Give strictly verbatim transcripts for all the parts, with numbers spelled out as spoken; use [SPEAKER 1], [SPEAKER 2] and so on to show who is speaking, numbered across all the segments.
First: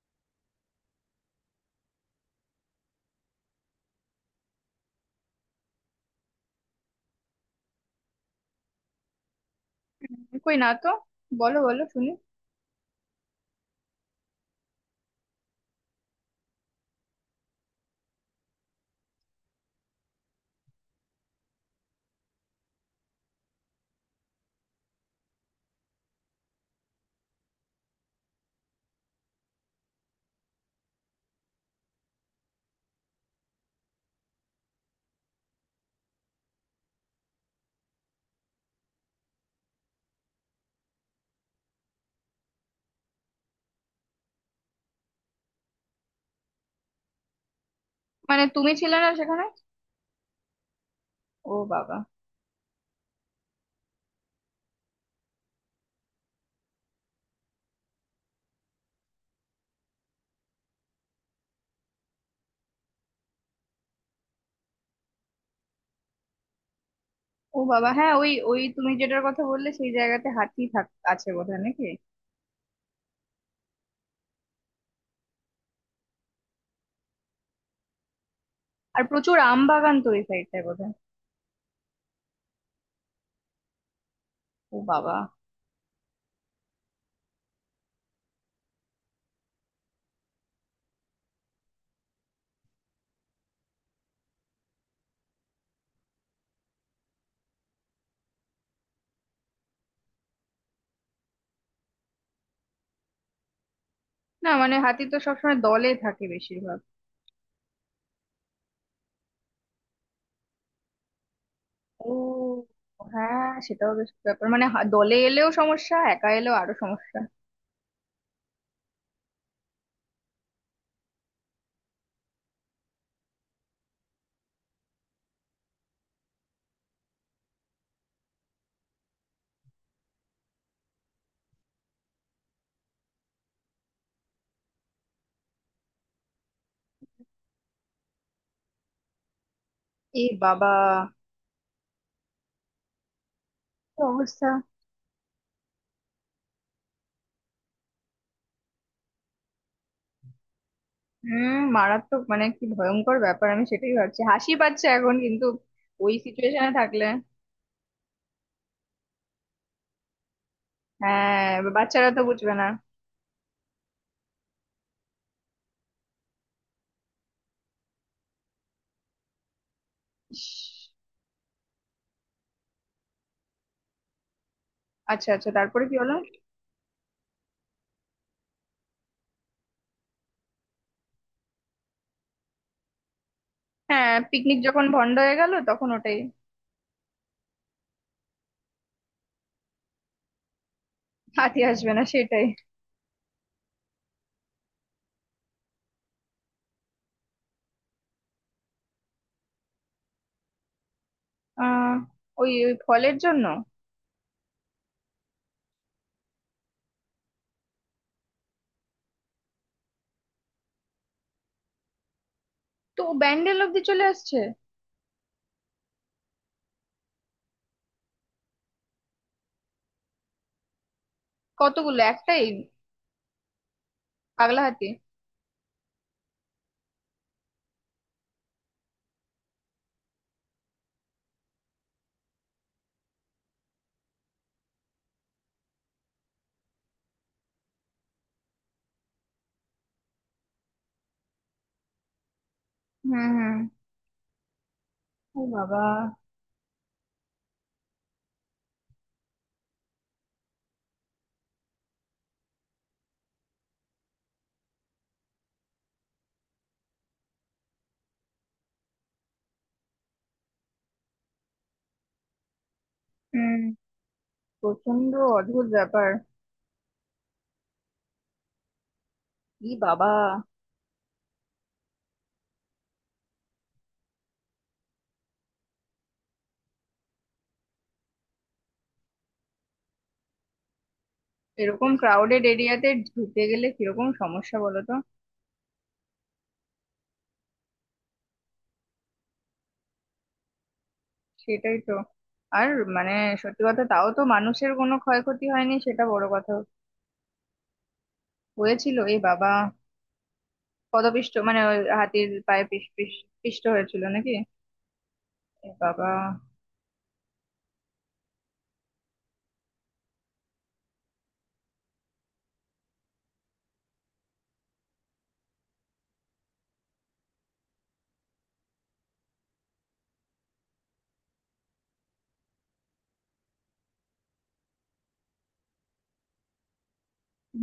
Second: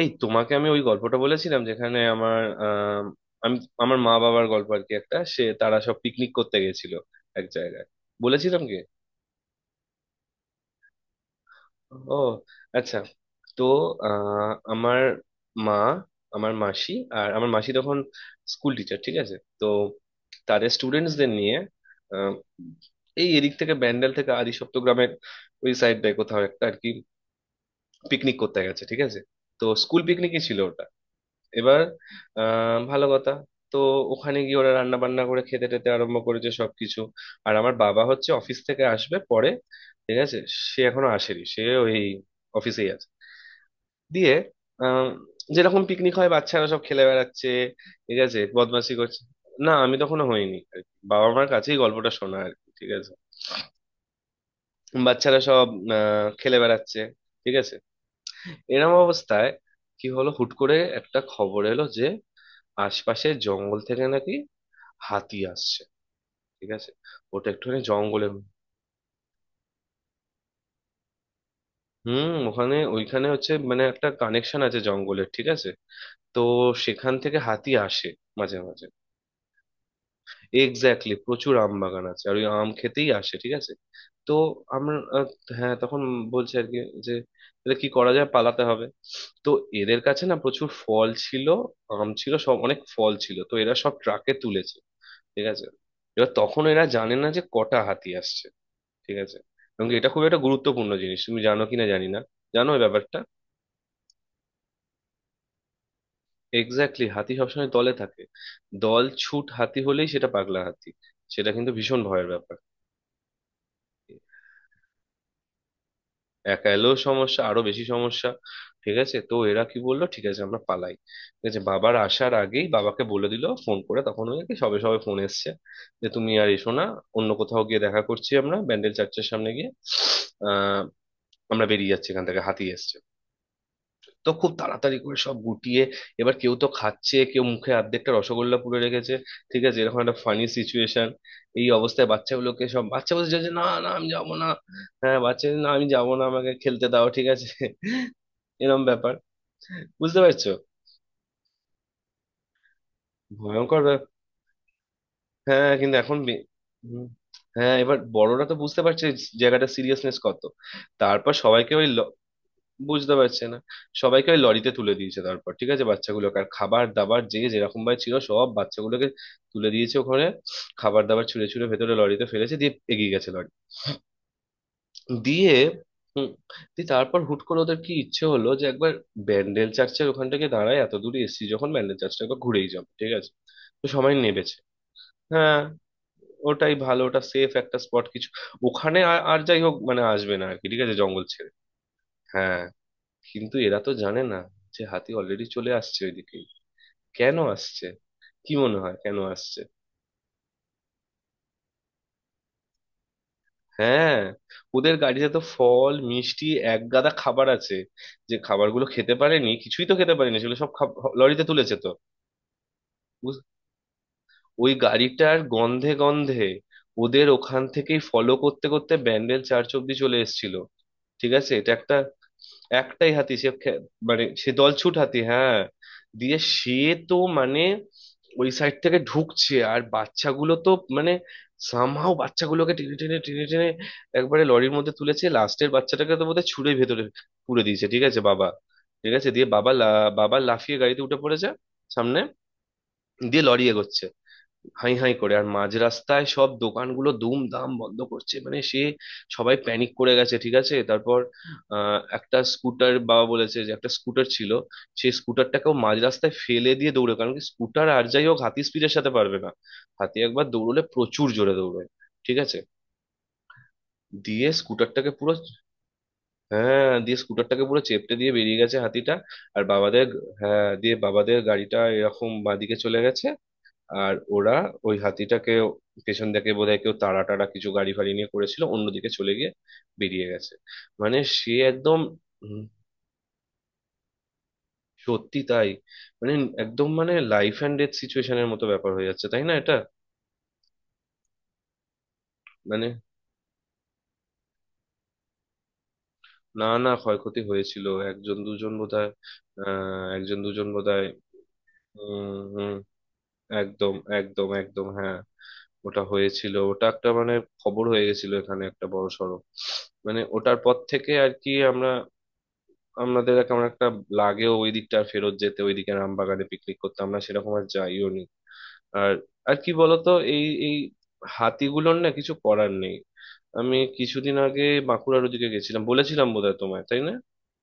[SPEAKER 1] এই তোমাকে আমি ওই গল্পটা বলেছিলাম, যেখানে আমার আহ আমি আমার মা বাবার গল্প আর কি, একটা সে তারা সব পিকনিক করতে গেছিল এক জায়গায়। বলেছিলাম কি?
[SPEAKER 2] কই না তো। বলো বলো শুনি।
[SPEAKER 1] ও, আচ্ছা। তো আহ আমার মা, আমার মাসি, আর আমার মাসি তখন স্কুল টিচার, ঠিক আছে। তো তাদের স্টুডেন্টসদের নিয়ে আহ, এই এদিক থেকে ব্যান্ডেল থেকে আদিসপ্ত গ্রামের ওই সাইডটায় কোথাও একটা আর কি, পিকনিক করতে গেছে, ঠিক আছে। তো স্কুল পিকনিকই ছিল ওটা। এবার আহ ভালো কথা, তো ওখানে গিয়ে ওরা রান্না বান্না করে খেতে টেতে আরম্ভ করেছে সবকিছু। আর আমার বাবা হচ্ছে অফিস থেকে আসবে পরে, ঠিক আছে। সে এখনো আসেনি, সে ওই অফিসেই আছে। দিয়ে আহ যেরকম পিকনিক হয় বাচ্চারা সব খেলে বেড়াচ্ছে, ঠিক আছে,
[SPEAKER 2] মানে তুমি
[SPEAKER 1] বদমাশি
[SPEAKER 2] ছিলে না
[SPEAKER 1] করছে।
[SPEAKER 2] সেখানে?
[SPEAKER 1] না, আমি তখনো হইনি আর কি। বাবা মার
[SPEAKER 2] ও
[SPEAKER 1] কাছেই
[SPEAKER 2] বাবা।
[SPEAKER 1] গল্পটা শোনা আর কি, ঠিক আছে। বাচ্চারা সব আহ খেলে বেড়াচ্ছে, ঠিক আছে। এরম অবস্থায় কি হলো, হুট করে একটা খবর এলো যে আশপাশের জঙ্গল থেকে নাকি হাতি আসছে, ঠিক আছে। ওটা
[SPEAKER 2] ও
[SPEAKER 1] একটুখানি
[SPEAKER 2] বাবা, হ্যাঁ ওই
[SPEAKER 1] জঙ্গলের।
[SPEAKER 2] ওই তুমি যেটার কথা বললে সেই জায়গাতে হাতি থাক আছে বোধহয় নাকি?
[SPEAKER 1] হুম, ওখানে ওইখানে হচ্ছে মানে একটা কানেকশন আছে জঙ্গলের, ঠিক আছে। তো সেখান থেকে হাতি আসে মাঝে মাঝে।
[SPEAKER 2] আর প্রচুর আম বাগান তো ওই সাইডটায় বোধহয়।
[SPEAKER 1] এক্স্যাক্টলি, প্রচুর আম বাগান আছে, আর ওই আম খেতেই আসে, ঠিক আছে। তো
[SPEAKER 2] ও
[SPEAKER 1] আমরা
[SPEAKER 2] বাবা।
[SPEAKER 1] আহ, হ্যাঁ, তখন বলছে আর কি যে তাহলে কি করা যায়, পালাতে হবে। তো এদের কাছে না প্রচুর ফল ছিল, আম ছিল, সব অনেক ফল ছিল, তো এরা সব ট্রাকে তুলেছে, ঠিক আছে। এবার তখন এরা জানে না যে কটা হাতি আসছে, ঠিক আছে। এবং কি এটা খুব একটা গুরুত্বপূর্ণ জিনিস, তুমি জানো কিনা জানি না, জানো এই ব্যাপারটা?
[SPEAKER 2] না মানে হাতি তো সবসময় দলে থাকে বেশিরভাগ।
[SPEAKER 1] এক্স্যাক্টলি, হাতি সবসময় দলে থাকে। দল ছুট হাতি হলেই সেটা পাগলা হাতি, সেটা কিন্তু ভীষণ
[SPEAKER 2] ও,
[SPEAKER 1] ভয়ের ব্যাপার।
[SPEAKER 2] হ্যাঁ সেটাও বেশ ব্যাপার। মানে হা- দলে এলেও সমস্যা, একা এলেও
[SPEAKER 1] একা
[SPEAKER 2] আরো
[SPEAKER 1] এলেও
[SPEAKER 2] সমস্যা।
[SPEAKER 1] সমস্যা, আরো বেশি সমস্যা, ঠিক আছে। তো এরা কি বললো, ঠিক আছে আমরা পালাই। ঠিক আছে, বাবার আসার আগেই বাবাকে বলে দিল, ফোন করে তখন ওই আর কি সবে সবে ফোন এসছে যে তুমি আর এসো না, অন্য কোথাও গিয়ে দেখা করছি আমরা ব্যান্ডেল চার্চের সামনে গিয়ে। আহ আমরা বেরিয়ে যাচ্ছি এখান থেকে, হাতি এসছে। তো খুব তাড়াতাড়ি করে সব গুটিয়ে, এবার কেউ তো খাচ্ছে, কেউ মুখে অর্ধেকটা রসগোল্লা পুরে রেখেছে, ঠিক আছে, এরকম একটা
[SPEAKER 2] এ
[SPEAKER 1] ফানি
[SPEAKER 2] বাবা।
[SPEAKER 1] সিচুয়েশন। এই অবস্থায় বাচ্চাগুলোকে সব বাচ্চা বলছে যে, না না
[SPEAKER 2] কি
[SPEAKER 1] আমি যাবো না।
[SPEAKER 2] অবস্থা।
[SPEAKER 1] হ্যাঁ, বাচ্চা বলছে, না আমি যাবো না, আমাকে খেলতে দাও, ঠিক আছে, এরম ব্যাপার, বুঝতে পারছো?
[SPEAKER 2] হুম, মারাত্মক। মানে কি ভয়ঙ্কর ব্যাপার, আমি
[SPEAKER 1] ভয়ঙ্কর
[SPEAKER 2] সেটাই
[SPEAKER 1] ব্যাপার,
[SPEAKER 2] ভাবছি। হাসি পাচ্ছে এখন কিন্তু,
[SPEAKER 1] হ্যাঁ। কিন্তু
[SPEAKER 2] ওই
[SPEAKER 1] এখন বে-
[SPEAKER 2] সিচুয়েশনে থাকলে।
[SPEAKER 1] হুম। হ্যাঁ, এবার বড়রা তো বুঝতে পারছে জায়গাটা সিরিয়াসনেস কত। তারপর
[SPEAKER 2] হ্যাঁ এবার
[SPEAKER 1] সবাইকে ওই,
[SPEAKER 2] বাচ্চারা তো বুঝবে না।
[SPEAKER 1] বুঝতে পারছে না, সবাইকে ওই লরিতে তুলে দিয়েছে তারপর, ঠিক আছে, বাচ্চাগুলোকে আর খাবার দাবার যে যেরকম ভাবে ছিল সব বাচ্চাগুলোকে তুলে দিয়েছে ওখানে।
[SPEAKER 2] ইস।
[SPEAKER 1] খাবার দাবার ছুঁড়ে ছুঁড়ে ভেতরে লরিতে ফেলেছে, দিয়ে এগিয়ে গেছে লরি।
[SPEAKER 2] আচ্ছা আচ্ছা,
[SPEAKER 1] দিয়ে,
[SPEAKER 2] তারপরে কি হলো?
[SPEAKER 1] হুম, দিয়ে তারপর হুট করে ওদের কি ইচ্ছে হলো যে একবার ব্যান্ডেল চার্চের ওখান থেকে দাঁড়ায়, এত দূরে এসেছি যখন ব্যান্ডেল চার্চটা একবার ঘুরেই যাবো, ঠিক আছে। তো সবাই
[SPEAKER 2] হ্যাঁ,
[SPEAKER 1] নেবেছে।
[SPEAKER 2] পিকনিক যখন বন্ধ হয়ে গেল
[SPEAKER 1] হ্যাঁ,
[SPEAKER 2] তখন ওটাই।
[SPEAKER 1] ওটাই ভালো, ওটা সেফ একটা স্পট কিছু ওখানে। আর আর যাই হোক মানে আসবে না আর কি, ঠিক আছে, জঙ্গল ছেড়ে।
[SPEAKER 2] হাতি আসবে না সেটাই।
[SPEAKER 1] হ্যাঁ, কিন্তু এরা তো জানে না যে হাতি অলরেডি চলে আসছে ওইদিকে। কেন আসছে? কি মনে হয় কেন আসছে?
[SPEAKER 2] আহ ওই ওই ফলের জন্য।
[SPEAKER 1] হ্যাঁ, ওদের গাড়িতে তো ফল, মিষ্টি, এক গাদা খাবার আছে। যে খাবারগুলো খেতে পারেনি, কিছুই তো খেতে পারেনি, সেগুলো সব খাব- লরিতে তুলেছে তো।
[SPEAKER 2] তো
[SPEAKER 1] বুঝ-
[SPEAKER 2] ব্যান্ডেল অব্দি চলে আসছে।
[SPEAKER 1] ওই গাড়িটার গন্ধে গন্ধে, ওদের ওখান থেকেই ফলো করতে করতে ব্যান্ডেল চার্চ অব্দি চলে এসেছিল, ঠিক আছে, এটা একটা।
[SPEAKER 2] কতগুলো, একটাই?
[SPEAKER 1] একটাই হাতি, সে খে- মানে সে
[SPEAKER 2] পাগলা হাতি।
[SPEAKER 1] দলছুট হাতি, হ্যাঁ। দিয়ে সে তো মানে ওই সাইড থেকে ঢুকছে, আর বাচ্চাগুলো তো মানে সামহাও বাচ্চাগুলোকে টেনে টেনে টেনে টেনে একবারে লরির মধ্যে তুলেছে, লাস্টের বাচ্চাটাকে তো বোধহয় ছুঁড়ে ভেতরে পুরে দিয়েছে, ঠিক আছে বাবা। ঠিক আছে, দিয়ে বাবা লা- বাবা লাফিয়ে গাড়িতে উঠে পড়েছে সামনে।
[SPEAKER 2] হুম
[SPEAKER 1] দিয়ে
[SPEAKER 2] হুম।
[SPEAKER 1] লরি এগোচ্ছে হাই হাই করে,
[SPEAKER 2] ও
[SPEAKER 1] আর মাঝ
[SPEAKER 2] বাবা।
[SPEAKER 1] রাস্তায় সব দোকানগুলো দুমদাম বন্ধ করছে মানে সে, সবাই প্যানিক করে গেছে, ঠিক আছে, তারপর। আহ, একটা স্কুটার বাবা বলেছে যে একটা স্কুটার ছিল, সেই স্কুটারটাকেও মাঝ রাস্তায় ফেলে দিয়ে দৌড়ে, কারণ কি স্কুটার আর যাই হোক হাতি স্পিডের সাথে পারবে না। হাতি একবার দৌড়লে প্রচুর জোরে দৌড়বে, ঠিক আছে।
[SPEAKER 2] হুম।
[SPEAKER 1] দিয়ে স্কুটারটাকে
[SPEAKER 2] প্রচন্ড।
[SPEAKER 1] পুরো,
[SPEAKER 2] অদ্ভুত ব্যাপার।
[SPEAKER 1] হ্যাঁ, দিয়ে স্কুটারটাকে পুরো চেপটে দিয়ে বেরিয়ে গেছে হাতিটা। আর
[SPEAKER 2] ই
[SPEAKER 1] বাবাদের,
[SPEAKER 2] বাবা।
[SPEAKER 1] হ্যাঁ, দিয়ে বাবাদের গাড়িটা এরকম বাঁদিকে চলে গেছে। আর ওরা ওই হাতিটাকে পেছন থেকে বোধহয় কেউ তাড়া টাড়া কিছু গাড়ি ফাড়ি নিয়ে করেছিল, অন্যদিকে চলে গিয়ে বেরিয়ে গেছে মানে সে
[SPEAKER 2] এরকম
[SPEAKER 1] একদম।
[SPEAKER 2] ক্রাউডেড
[SPEAKER 1] উম,
[SPEAKER 2] এরিয়াতে ঢুকে গেলে কিরকম সমস্যা বলো তো।
[SPEAKER 1] সত্যি তাই মানে, একদম মানে লাইফ অ্যান্ড ডেথ সিচুয়েশনের মতো ব্যাপার হয়ে যাচ্ছে, তাই না এটা
[SPEAKER 2] সেটাই তো। আর
[SPEAKER 1] মানে।
[SPEAKER 2] মানে, সত্যি কথা, তাও তো মানুষের কোনো ক্ষয়ক্ষতি হয়নি সেটা বড় কথা।
[SPEAKER 1] না না, ক্ষয়ক্ষতি হয়েছিল একজন দুজন
[SPEAKER 2] হয়েছিল?
[SPEAKER 1] বোধহয়।
[SPEAKER 2] এ বাবা।
[SPEAKER 1] আহ একজন দুজন বোধহয়।
[SPEAKER 2] পদপিষ্ট? মানে ওই হাতির
[SPEAKER 1] উম
[SPEAKER 2] পায়ে
[SPEAKER 1] হম।
[SPEAKER 2] পিষ পিষ পিষ্ট
[SPEAKER 1] একদম,
[SPEAKER 2] হয়েছিল নাকি?
[SPEAKER 1] একদম, একদম হ্যাঁ।
[SPEAKER 2] এ
[SPEAKER 1] ওটা
[SPEAKER 2] বাবা।
[SPEAKER 1] হয়েছিল, ওটা একটা মানে খবর হয়ে গেছিল এখানে একটা বড় সড়ো। মানে ওটার পর থেকে আর কি আমরা, আমাদের কেমন একটা লাগেও ওই দিকটা, আর ফেরত যেতে ওইদিকে রামবাগানে পিকনিক করতে আমরা সেরকম আর যাইও নি। আর, আর কি বলতো, এই এই হাতিগুলোর না কিছু করার নেই। আমি কিছুদিন আগে বাঁকুড়ার ওদিকে গেছিলাম, বলেছিলাম বোধহয় তোমায়, তাই না?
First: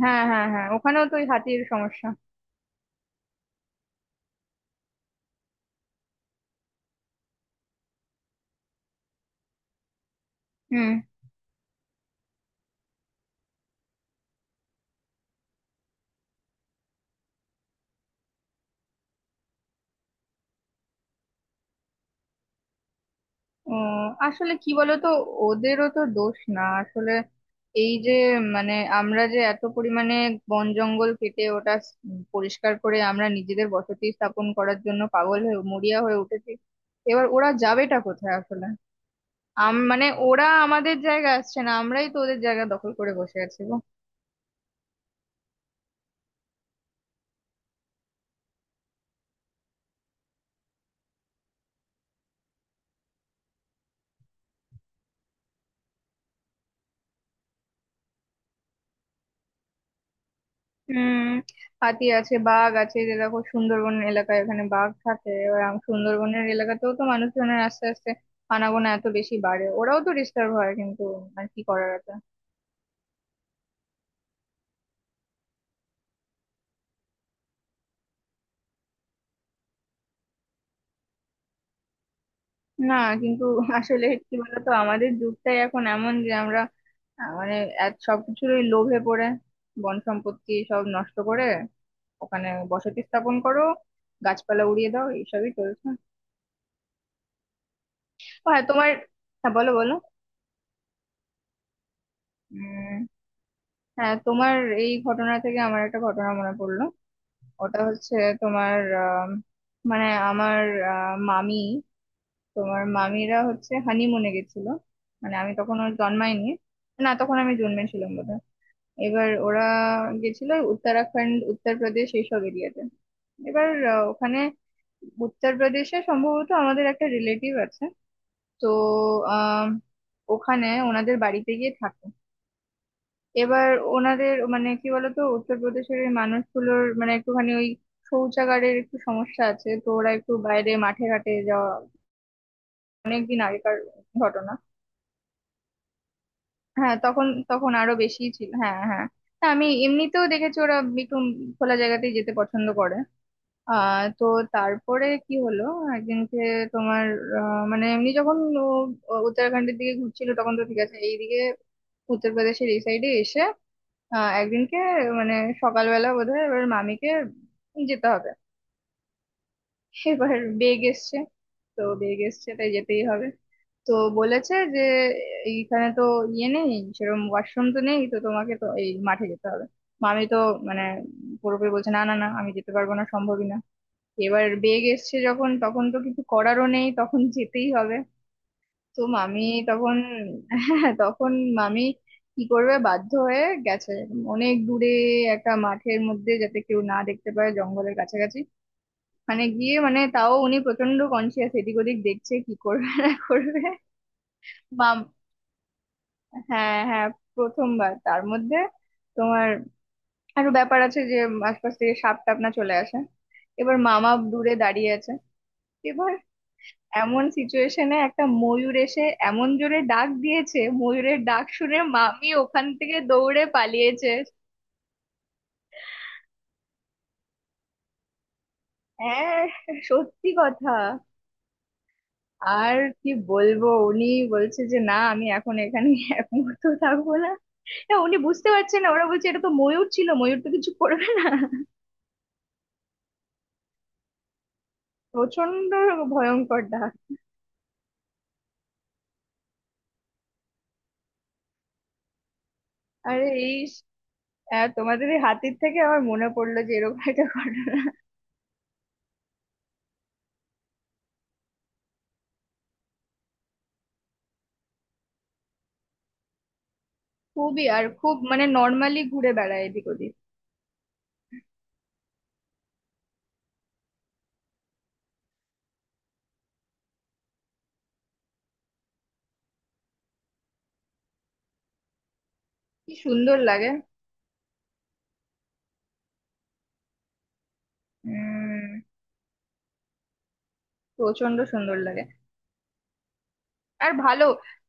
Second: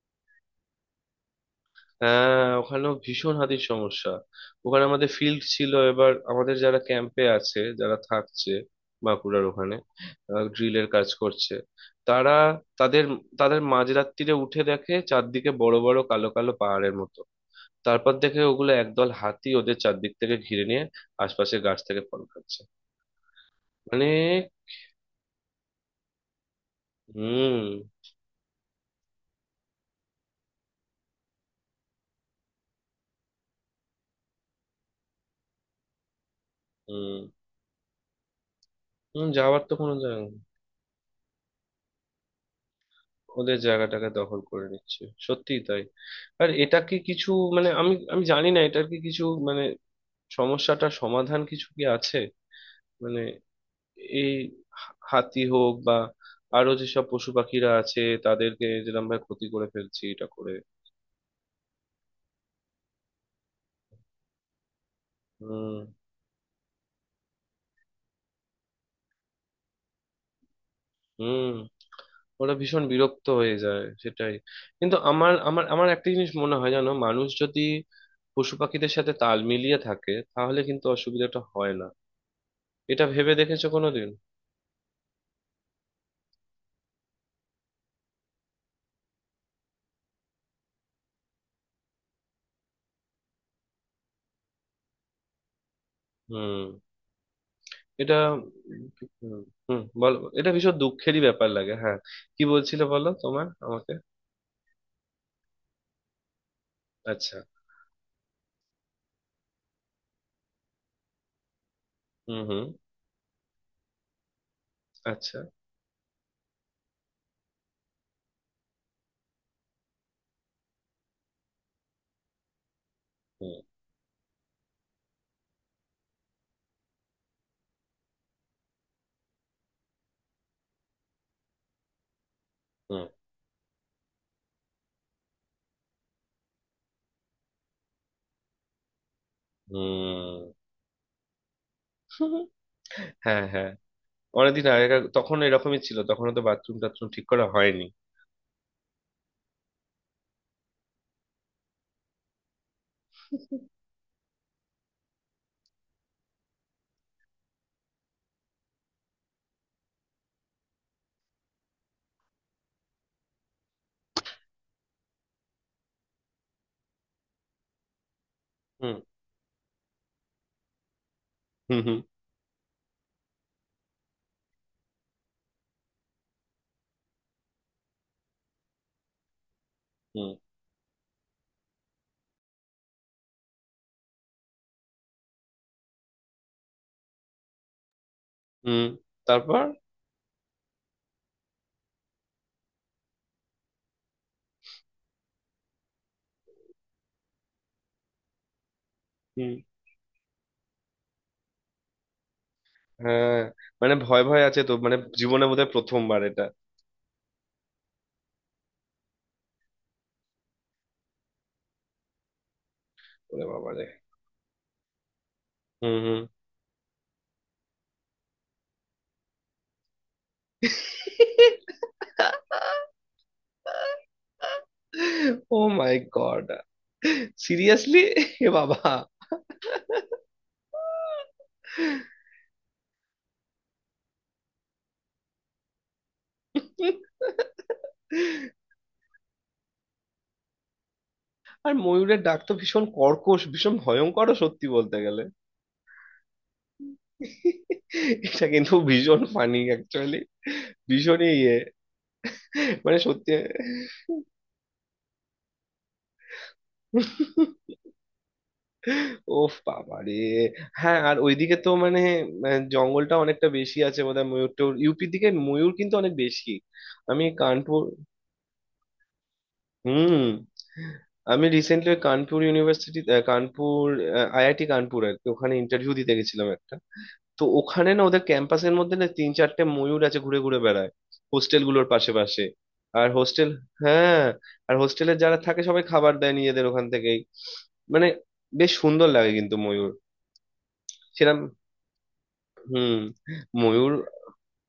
[SPEAKER 2] হ্যাঁ হ্যাঁ হ্যাঁ, ওখানেও তো ওই হাতির সমস্যা।
[SPEAKER 1] হ্যাঁ, ওখানেও ভীষণ হাতির সমস্যা। ওখানে আমাদের ফিল্ড ছিল, এবার আমাদের যারা ক্যাম্পে আছে, যারা থাকছে বাঁকুড়ার ওখানে ড্রিলের
[SPEAKER 2] হুম।
[SPEAKER 1] কাজ করছে, তারা, তাদের তাদের মাঝরাত্তিরে উঠে দেখে চারদিকে বড় বড় কালো কালো পাহাড়ের মতো। তারপর দেখে ওগুলো একদল হাতি ওদের চারদিক থেকে ঘিরে নিয়ে আশপাশের গাছ থেকে ফল খাচ্ছে
[SPEAKER 2] উম,
[SPEAKER 1] মানে।
[SPEAKER 2] আসলে কি বলতো, ওদেরও তো দোষ না আসলে।
[SPEAKER 1] হুম।
[SPEAKER 2] এই যে মানে, আমরা যে এত পরিমাণে বন জঙ্গল কেটে ওটা স- উম, পরিষ্কার করে আমরা নিজেদের বসতি স্থাপন করার জন্য পাগল হয়ে মরিয়া হয়ে উঠেছি।
[SPEAKER 1] হুম।
[SPEAKER 2] এবার ওরা যাবেটা কোথায় আসলে?
[SPEAKER 1] হুম, যাওয়ার তো
[SPEAKER 2] আম
[SPEAKER 1] কোনো
[SPEAKER 2] মানে
[SPEAKER 1] জায়গা নেই।
[SPEAKER 2] ওরা আমাদের জায়গা আসছে না, আমরাই তো ওদের জায়গা দখল করে বসে
[SPEAKER 1] ওদের
[SPEAKER 2] আছি গো।
[SPEAKER 1] জায়গাটাকে দখল করে নিচ্ছে, সত্যিই তাই। আর এটা কি কিছু মানে, আমি আমি জানি না এটার কি কিছু মানে, সমস্যাটার সমাধান কিছু কি আছে মানে, এই হা- হাতি হোক বা আরো যেসব পশু পাখিরা আছে, তাদেরকে যেরকম ভাবে ক্ষতি করে ফেলছি এটা করে।
[SPEAKER 2] হুম। হাতি আছে, বাঘ আছে। যে দেখো সুন্দরবন এলাকায় এখানে বাঘ থাকে, এবার
[SPEAKER 1] হুম।
[SPEAKER 2] আম- সুন্দরবনের এলাকাতেও তো মানুষজনের আস্তে আস্তে আনাগোনা এত বেশি বাড়ে, ওরাও তো ডিস্টার্ব হয় কিন্তু। আর
[SPEAKER 1] হুম।
[SPEAKER 2] কি করার আছে।
[SPEAKER 1] ওরা ভীষণ বিরক্ত হয়ে যায়, সেটাই। কিন্তু আমার আমার আমার একটা জিনিস মনে হয়, জানো, মানুষ যদি পশু পাখিদের সাথে তাল মিলিয়ে থাকে তাহলে কিন্তু অসুবিধাটা হয় না।
[SPEAKER 2] না
[SPEAKER 1] এটা ভেবে
[SPEAKER 2] কিন্তু
[SPEAKER 1] দেখেছো
[SPEAKER 2] আসলে
[SPEAKER 1] কোনোদিন?
[SPEAKER 2] কি বলতো, আমাদের যুগটাই এখন এমন যে আমরা আহ, মানে এক সবকিছুরই লোভে পড়ে বন সম্পত্তি সব নষ্ট করে ওখানে বসতি স্থাপন করো, গাছপালা উড়িয়ে দাও, এইসবই চলছে।
[SPEAKER 1] হুম, এটা,
[SPEAKER 2] ও হ্যাঁ
[SPEAKER 1] হুম।
[SPEAKER 2] তোমার। হ্যাঁ বলো
[SPEAKER 1] হুম,
[SPEAKER 2] বলো।
[SPEAKER 1] বলো, এটা ভীষণ দুঃখেরই ব্যাপার লাগে, হ্যাঁ। কি বলছিলে
[SPEAKER 2] উম
[SPEAKER 1] বলো তোমার আমাকে?
[SPEAKER 2] হ্যাঁ তোমার এই ঘটনা থেকে আমার একটা ঘটনা মনে পড়লো।
[SPEAKER 1] আচ্ছা।
[SPEAKER 2] ওটা হচ্ছে তোমার, আম, মানে আমার, আহ, মামি,
[SPEAKER 1] হুম, হুম।
[SPEAKER 2] তোমার মামিরা হচ্ছে হানিমুনে গেছিল। মানে
[SPEAKER 1] আচ্ছা।
[SPEAKER 2] আমি তখন ওর জন্মাইনি। না তখন আমি জন্মেছিলাম বোধহয়। এবার ওরা গেছিল উত্তরাখণ্ড, উত্তরপ্রদেশ এইসব এরিয়াতে।
[SPEAKER 1] হুম,
[SPEAKER 2] এবার আহ, ওখানে উত্তরপ্রদেশে সম্ভবত আমাদের একটা রিলেটিভ আছে। তো আহ ওখানে ওনাদের বাড়িতে গিয়ে থাকে।
[SPEAKER 1] হুম,
[SPEAKER 2] এবার ওনাদের মানে কি বলতো, উত্তরপ্রদেশের এই মানুষগুলোর মানে একটুখানি ওই শৌচাগারের একটু সমস্যা আছে, তো ওরা একটু
[SPEAKER 1] হুম।
[SPEAKER 2] বাইরে মাঠে ঘাটে যাওয়া। অনেকদিন
[SPEAKER 1] হ্যাঁ, হ্যাঁ,
[SPEAKER 2] আগেকার ঘটনা।
[SPEAKER 1] অনেকদিন আগে তখন এরকমই ছিল, তখন তো বাথরুম
[SPEAKER 2] হ্যাঁ
[SPEAKER 1] টাথরুম ঠিক
[SPEAKER 2] তখন
[SPEAKER 1] করা
[SPEAKER 2] তখন
[SPEAKER 1] হয়নি।
[SPEAKER 2] আরো বেশি ছিল, হ্যাঁ হ্যাঁ। হ্যাঁ, আমি এমনিতেও দেখেছি ওরা একটু খোলা জায়গাতেই যেতে পছন্দ করে। আহ তো তারপরে কি হলো, একদিনকে তোমার আহ, মানে এমনি যখন ও- ও উত্তরাখণ্ডের দিকে ঘুরছিল তখন তো ঠিক আছে, এইদিকে উত্তরপ্রদেশের এই সাইডে এসে আহ একদিনকে মানে সকালবেলা বোধহয় এবার মামিকে যেতে হবে।
[SPEAKER 1] হুম,
[SPEAKER 2] এবার বেগ এসছে।
[SPEAKER 1] হুম,
[SPEAKER 2] তো
[SPEAKER 1] হুম।
[SPEAKER 2] বেগ এসছে তাই যেতেই হবে। তো বলেছে যে এইখানে তো ইয়ে নেই, সেরকম ওয়াশরুম তো নেই, তো তোমাকে তো এই মাঠে যেতে হবে। মামি
[SPEAKER 1] হুম।
[SPEAKER 2] তো মানে পুরোপুরি বলছে, না না না আমি যেতে পারবো না, সম্ভবই না। এবার বেগ এসছে যখন তখন তো কিছু করারও নেই, তখন যেতেই হবে।
[SPEAKER 1] হুম,
[SPEAKER 2] তো মামি
[SPEAKER 1] তারপর।
[SPEAKER 2] তখন, হ্যাঁ তখন মামি কি করবে, বাধ্য হয়ে গেছে অনেক দূরে একটা মাঠের মধ্যে যাতে কেউ না দেখতে পায়, জঙ্গলের কাছাকাছি। মানে
[SPEAKER 1] হুম।
[SPEAKER 2] গিয়ে মানে তাও উনি প্রচন্ড কনসিয়াস, এদিক ওদিক দেখছে কি করবে না
[SPEAKER 1] হ্যাঁ,
[SPEAKER 2] করবে।
[SPEAKER 1] মানে ভয় ভয় আছে তো, মানে
[SPEAKER 2] মাম
[SPEAKER 1] জীবনে বোধহয় প্রথমবার এটা।
[SPEAKER 2] হ্যাঁ হ্যাঁ, প্রথমবার, তার মধ্যে তোমার আরো ব্যাপার আছে যে আশপাশ থেকে সাপ টাপ না চলে আসে।
[SPEAKER 1] ওরে বাবা
[SPEAKER 2] এবার
[SPEAKER 1] রে।
[SPEAKER 2] মামা দূরে দাঁড়িয়ে আছে।
[SPEAKER 1] হুম।
[SPEAKER 2] এবার
[SPEAKER 1] হুম।
[SPEAKER 2] এমন সিচুয়েশনে একটা ময়ূর এসে এমন জোরে ডাক দিয়েছে, ময়ূরের ডাক শুনে মামি ওখান থেকে দৌড়ে পালিয়েছে।
[SPEAKER 1] ও মাই গড, সিরিয়াসলি, এ বাবা।
[SPEAKER 2] হ্যাঁ, সত্যি কথা। আর কি বলবো, উনি বলছে যে না আমি এখন এখানে এক মুহূর্ত থাকবো না। না উনি বুঝতে পারছেন না, ওরা বলছে এটা তো ময়ূর ছিল, ময়ূর তো কিছু করবে না।
[SPEAKER 1] আর ময়ূরের ডাক তো ভীষণ কর্কশ, ভীষণ ভয়ঙ্করও সত্যি বলতে গেলে।
[SPEAKER 2] প্রচন্ড ভয়ঙ্কর ডাক।
[SPEAKER 1] এটা কিন্তু ভীষণ ফানি অ্যাকচুয়ালি, ভীষণই ইয়ে মানে,
[SPEAKER 2] আরে
[SPEAKER 1] সত্যি।
[SPEAKER 2] এই আহ, তোমাদের এই হাতির থেকে আমার মনে পড়লো যে এরকম একটা ঘটনা।
[SPEAKER 1] ওফ বাবা রে। হ্যাঁ, আর ওইদিকে তো মানে আহ, জঙ্গলটা অনেকটা বেশি আছে বোধহয়, ময়ূর টয়ূর ইউপির দিকে ময়ূর কিন্তু অনেক বেশি। আমি
[SPEAKER 2] খুবই,
[SPEAKER 1] কানপুর,
[SPEAKER 2] আর খুব মানে নর্মালি ঘুরে বেড়ায় এদিক ওদিক।
[SPEAKER 1] হুম। আমি recently Kanpur university, Kanpur IIT Kanpur আর কি, ওখানে ইন্টারভিউ দিতে গেছিলাম একটা। তো ওখানে না ওদের ক্যাম্পাসের মধ্যে না তিন চারটে ময়ূর আছে ঘুরে ঘুরে বেড়ায়, হোস্টেল গুলোর পাশে পাশে।
[SPEAKER 2] কি
[SPEAKER 1] আর
[SPEAKER 2] সুন্দর
[SPEAKER 1] হোস্টেল,
[SPEAKER 2] লাগে।
[SPEAKER 1] হ্যাঁ, আর হোস্টেলে যারা থাকে সবাই খাবার দেয় নিজেদের ওখান থেকেই মানে, বেশ
[SPEAKER 2] উম
[SPEAKER 1] সুন্দর লাগে কিন্তু ময়ূর,
[SPEAKER 2] প্রচন্ড
[SPEAKER 1] সেরকম,
[SPEAKER 2] সুন্দর লাগে।
[SPEAKER 1] হুম, ময়ূর।
[SPEAKER 2] আর ভালো,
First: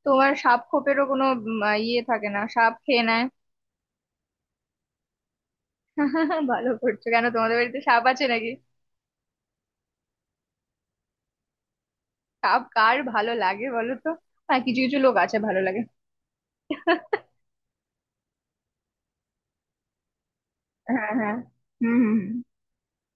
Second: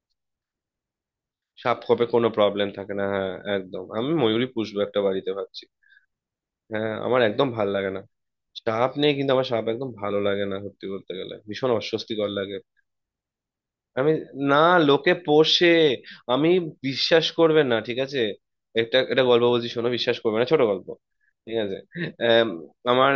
[SPEAKER 2] তোমার সাপ খোপেরও কোনো উম,
[SPEAKER 1] সাপ
[SPEAKER 2] ইয়ে
[SPEAKER 1] খপে কোনো
[SPEAKER 2] থাকে না,
[SPEAKER 1] প্রবলেম
[SPEAKER 2] সাপ
[SPEAKER 1] থাকে না,
[SPEAKER 2] খেয়ে নেয়।
[SPEAKER 1] হ্যাঁ, একদম। আমি ময়ূরই পুষবো একটা বাড়িতে ভাবছি।
[SPEAKER 2] ভালো
[SPEAKER 1] হ্যাঁ,
[SPEAKER 2] করছো।
[SPEAKER 1] আমার
[SPEAKER 2] কেন,
[SPEAKER 1] একদম
[SPEAKER 2] তোমাদের
[SPEAKER 1] ভাল
[SPEAKER 2] বাড়িতে
[SPEAKER 1] লাগে না
[SPEAKER 2] সাপ আছে নাকি?
[SPEAKER 1] সাপ নিয়ে, কিন্তু আমার সাপ একদম ভালো লাগে না সত্যি বলতে গেলে, ভীষণ অস্বস্তিকর লাগে।
[SPEAKER 2] সাপ কার ভালো লাগে বলো তো।
[SPEAKER 1] আমি। না,
[SPEAKER 2] হ্যাঁ কিছু কিছু
[SPEAKER 1] লোকে
[SPEAKER 2] লোক আছে ভালো
[SPEAKER 1] পোষে।
[SPEAKER 2] লাগে।
[SPEAKER 1] আমি, বিশ্বাস করবে না, ঠিক আছে, একটা একটা গল্প বলছি শোনো, বিশ্বাস করবে না, ছোট গল্প,
[SPEAKER 2] হ্যাঁ হ্যাঁ।
[SPEAKER 1] ঠিক আছে।
[SPEAKER 2] হুম।
[SPEAKER 1] আম, আমার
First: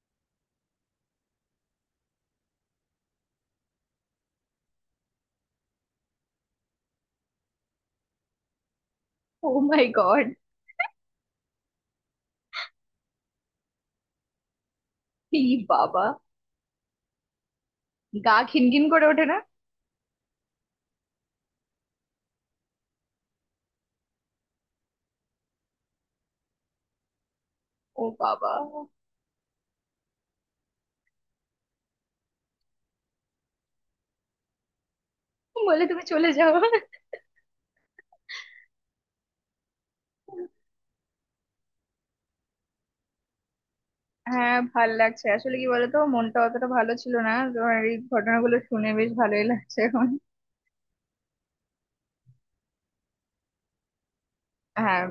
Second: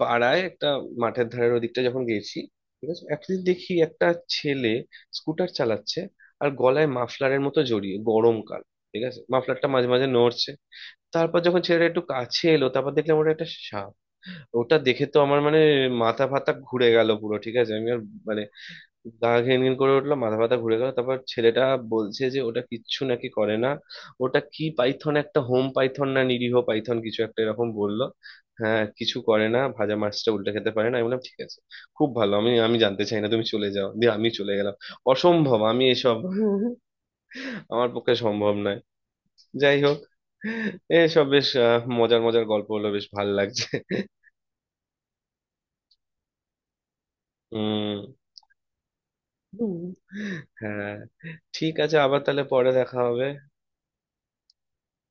[SPEAKER 1] পাড়ায় একটা মাঠের ধারের ওদিকটা যখন গেছি, ঠিক আছে। একদিন দেখি একটা ছেলে স্কুটার চালাচ্ছে, আর গলায় মাফলারের মতো জড়িয়ে গরমকাল, ঠিক আছে,
[SPEAKER 2] ও
[SPEAKER 1] মাফলারটা
[SPEAKER 2] মাই
[SPEAKER 1] মাঝে মাঝে
[SPEAKER 2] গড।
[SPEAKER 1] নড়ছে। তারপর যখন ছেলেটা একটু কাছে এলো, তারপর দেখলাম ওটা একটা সাপ। ওটা দেখে তো আমার
[SPEAKER 2] ই
[SPEAKER 1] মানে
[SPEAKER 2] বাবা।
[SPEAKER 1] মাথা ফাতা ঘুরে গেল পুরো, ঠিক আছে, আমি আর
[SPEAKER 2] গা
[SPEAKER 1] মানে
[SPEAKER 2] খিনখিন করে ওঠে
[SPEAKER 1] গা
[SPEAKER 2] না?
[SPEAKER 1] ঘিন ঘিন করে উঠলো, মাথা ফাতা ঘুরে গেল। তারপর ছেলেটা বলছে যে ওটা কিচ্ছু নাকি করে না, ওটা কি পাইথন, একটা হোম পাইথন, না নিরীহ পাইথন কিছু একটা এরকম বললো।
[SPEAKER 2] ও বাবা।
[SPEAKER 1] হ্যাঁ, কিছু করে না, ভাজা মাছটা উল্টে খেতে পারে না। আমি বললাম ঠিক আছে, খুব ভালো, আমি আমি জানতে চাই না, তুমি চলে যাও। দিয়ে আমি চলে গেলাম। অসম্ভব,
[SPEAKER 2] বলে
[SPEAKER 1] আমি
[SPEAKER 2] তুমি
[SPEAKER 1] এসব,
[SPEAKER 2] চলে যাও।
[SPEAKER 1] আমার পক্ষে সম্ভব নয়। যাই হোক, এসব বেশ আহ, মজার মজার গল্প হলো, বেশ ভালো লাগছে।
[SPEAKER 2] হ্যাঁ ভাল লাগছে। আসলে কি বলতো, মনটা অতটা ভালো ছিল না, তোমার এই
[SPEAKER 1] উম
[SPEAKER 2] ঘটনাগুলো শুনে বেশ ভালোই
[SPEAKER 1] হুম।
[SPEAKER 2] লাগছে এখন।
[SPEAKER 1] হ্যাঁ, ঠিক আছে, আবার তাহলে পরে দেখা হবে।
[SPEAKER 2] হ্যাঁ।